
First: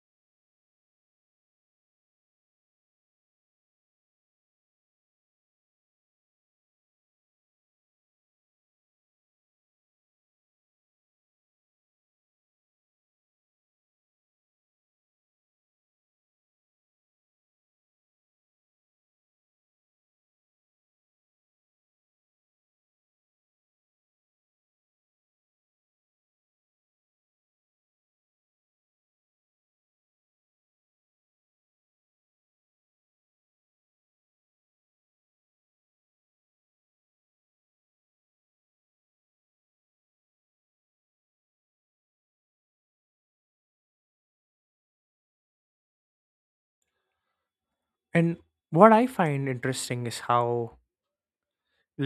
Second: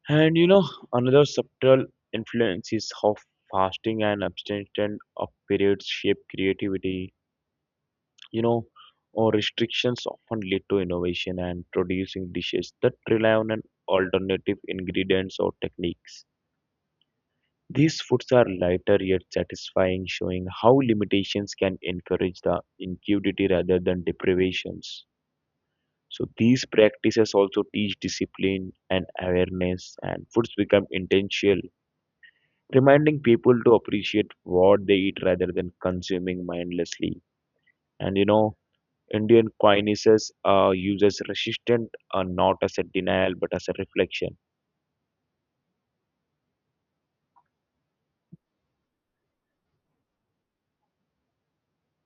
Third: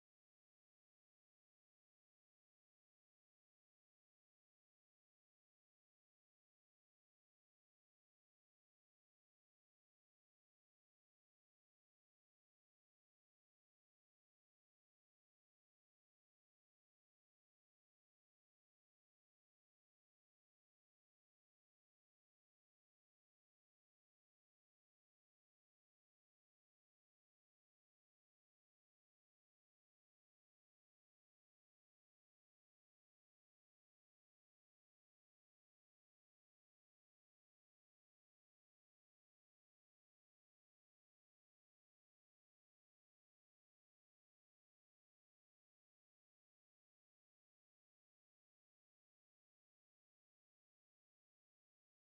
S1: And you know, another subtle influence is how fasting and abstention of periods shape creativity. You know, or restrictions often lead to innovation and producing dishes that rely on an alternative ingredients or techniques. These foods are lighter yet satisfying, showing how limitations can encourage the ingenuity rather than deprivations. So these practices also teach discipline and awareness, and foods become intentional, reminding people to appreciate what they eat rather than consuming mindlessly. And you know, Indian kindnesses uses resistance not as a denial but as a reflection.
S2: And what I find interesting is how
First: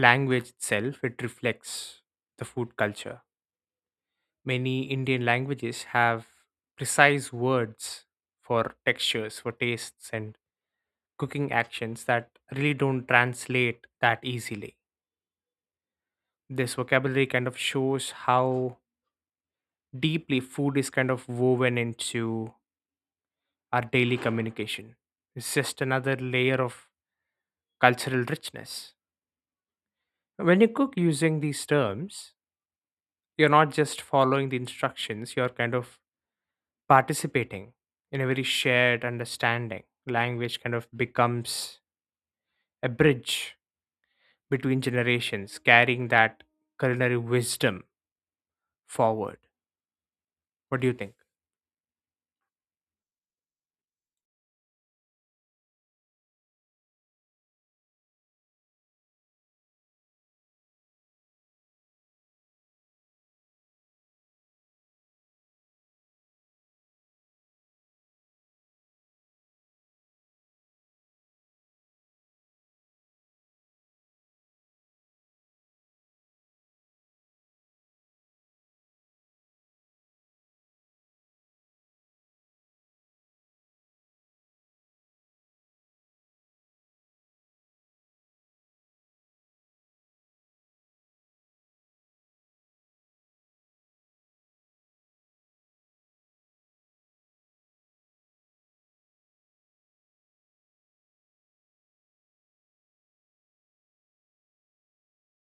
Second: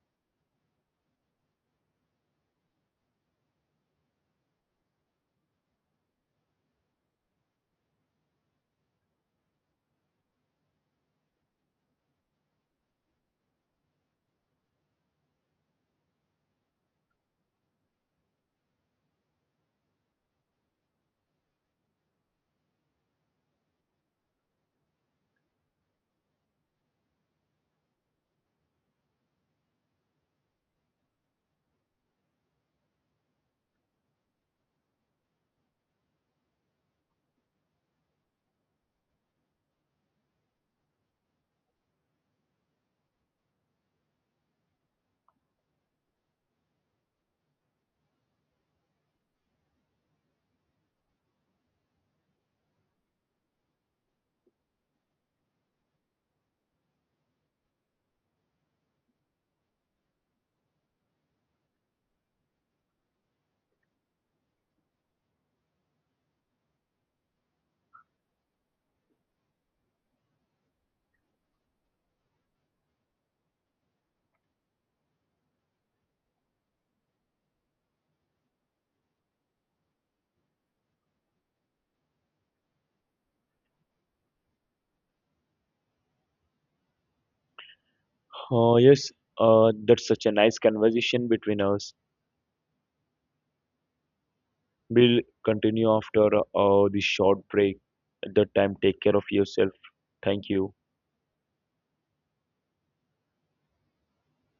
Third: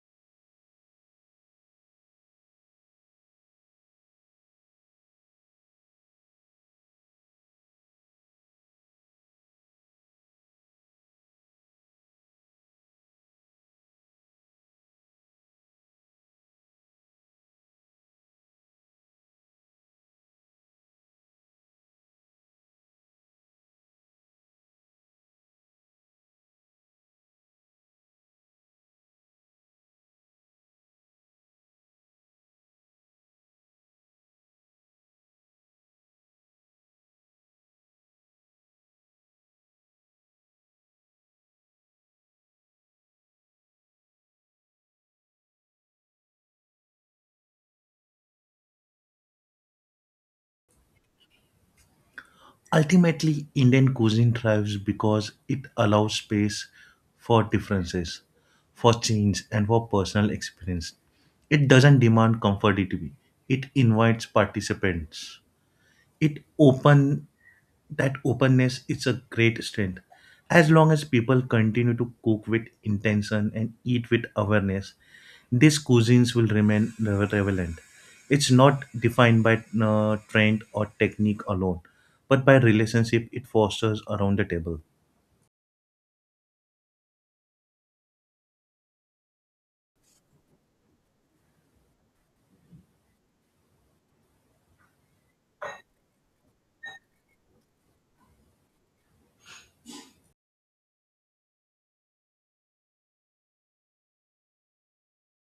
S2: language itself, it reflects the food culture. Many Indian languages have precise words for textures, for tastes, and cooking actions that really don't translate that easily. This vocabulary kind of shows how deeply food is kind of woven into our daily communication. It's just another layer of cultural richness. When you cook using these terms, you're not just following the instructions, you're kind of participating in a very shared understanding. Language kind of becomes a bridge between generations, carrying that culinary wisdom forward. What do you think?
S3: Ultimately, Indian cuisine thrives because it allows space for differences, for change, and for personal experience. It doesn't demand conformity, it invites participants. It open that openness is a great strength. As long as people continue to cook with intention and eat with awareness, these cuisines will remain relevant. It's not defined by trend or technique alone, but by relationship it fosters around the table.
S1: Yes, that's such a nice conversation between us. We'll continue after this short break. At that time, take care of yourself. Thank you.